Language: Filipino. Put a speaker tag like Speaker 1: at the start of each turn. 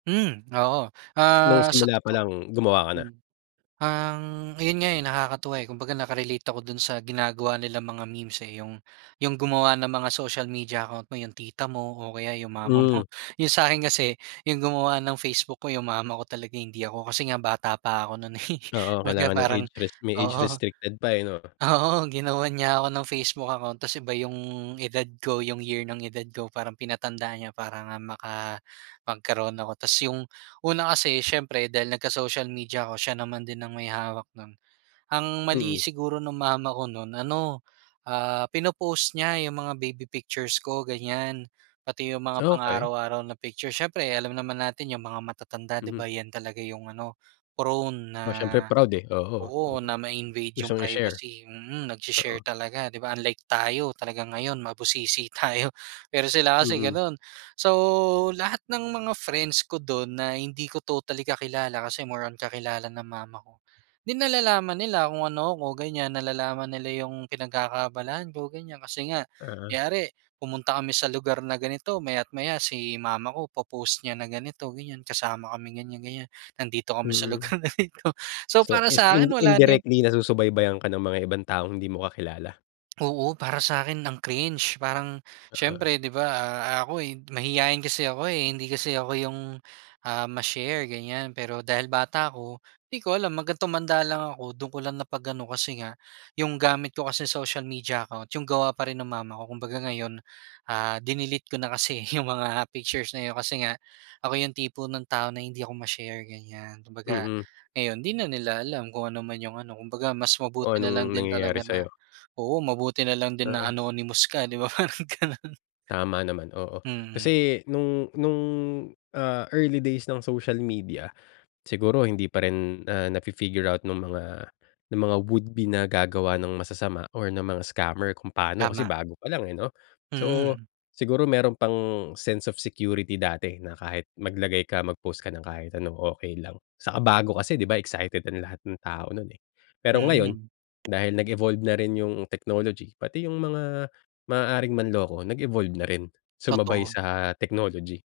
Speaker 1: Hmm, oo.
Speaker 2: Nung
Speaker 1: Ah, sa
Speaker 2: simula
Speaker 1: totoo
Speaker 2: palang, gumawa ka na?
Speaker 1: hmm, ang ayun nga, eh, nakakatuwa, eh, kumbaga naka-relate ako do'n sa ginagawa nilang mga memes, eh, yung, yung gumawa ng mga social media account mo yung tita mo o kaya yung mama
Speaker 2: Hmm.
Speaker 1: mo, yung sakin kasi yung gumawa ng Facebook ko yung mama ko talaga hindi ako, kasi nga bata pa ako no'n, eh,
Speaker 2: Oo,
Speaker 1: kumbaga
Speaker 2: kailangan ng
Speaker 1: parang
Speaker 2: age res may age
Speaker 1: oo.
Speaker 2: restricted pa, eh, 'no.
Speaker 1: Oo, ginawan niya ako ng facebook account ta's iba yung edad ko yung year ng edad ko, parang pinatanda niya para nga maka magkaroon ako. Ta's yung una kasi siyempre dahil nagka-social media ako siya naman din ang may hawak no'n, ang mali
Speaker 2: Mm.
Speaker 1: siguro ng mama ko no'n ano, ah, pinopost niya yung mga baby pictures ko ganyan, pati yung mga
Speaker 2: Okey.
Speaker 1: pang-araw-araw na picture, siyempre alam naman natin yung mga matatanda di
Speaker 2: Mm.
Speaker 1: ba, yan talaga yung ano prone na
Speaker 2: Oh, siyempre proud, eh, oo,
Speaker 1: oo,
Speaker 2: oo
Speaker 1: na ma-invade yung
Speaker 2: gustong i-share.
Speaker 1: privacy, mm, nag-she-share
Speaker 2: Oo.
Speaker 1: talaga 'di ba, unlike tayo talagang ngayon mabusisi tayo pero sila kasi
Speaker 2: Mm.
Speaker 1: gano'n. So lahat ng mga friends ko do'n na hindi ko totally kakilala, kasi more on kakilala ng mama ko, 'di nalalaman nila kung ano ako, ganyan nalalaman nila yung pinagkakaabalahan ko ganyan, kasi nga
Speaker 2: Ah.
Speaker 1: kunwari pumunta kami sa lugar na ganito maya't maya si mama ko po-post niya na ganito ganyan, kasama kami ganyan-ganyan nandito kami sa
Speaker 2: Mm.
Speaker 1: lugar na ito, so
Speaker 2: So,
Speaker 1: para
Speaker 2: is
Speaker 1: sa akin
Speaker 2: in
Speaker 1: wala na yung
Speaker 2: indirectly nasusubaybayan ka ng mga ibang taong hindi mo kakilala.
Speaker 1: Oo, para sakin ang cringe, parang
Speaker 2: Oo.
Speaker 1: siyempre 'di ba, ah, ako, eh, mahiyain kasi ako, eh, hindi kasi ako yung, ah, ma-share ganyan, pero dahil bata ako di ko alam, hanggang tumanda lang ako do'n ko lang na pag-ano kasi nga yung gamit ko kasi social media account yung gawa pa rin ng mama ko, kumbaga ngayon, ah, dinelete ko na kasi yung mga pictures na yun kasi nga ako yung tipo ng tao na hindi ako ma-share, ganyan. Kumbaga,
Speaker 2: Mm.
Speaker 1: ngayon hindi na nila alam kung ano man yung ano, kumbaga mas mabuti
Speaker 2: Kung
Speaker 1: nalang
Speaker 2: anong
Speaker 1: din
Speaker 2: nangyayari
Speaker 1: talaga na
Speaker 2: sayo.
Speaker 1: oo, mabuti nalang din na
Speaker 2: Oo.
Speaker 1: anonymous ka 'di ba, parang gano'n.
Speaker 2: Tama naman oo,
Speaker 1: Mm.
Speaker 2: kasi nung nung, ah, early days ng social media, siguro hindi pa rin, ah, na fi-figure out nung mga ng mga would be na gagawa ng masasama or ng mga scammer kung paano kasi
Speaker 1: Tama.
Speaker 2: bago pa lang, eh, 'no. So
Speaker 1: Mm.
Speaker 2: siguro mayro'n pang sense of security dati na kahit maglagay ka, mag post ka ng kahit ano okey lang 'saka bago kasi 'di ba excited ang lahat ng tao no'n, eh. Pero ngayon,
Speaker 1: Mm.
Speaker 2: dahil nag evolve na rin yung technology pati yung mga maaaring manloko nag evolve na rin sumabay
Speaker 1: Totoo.
Speaker 2: sa technology.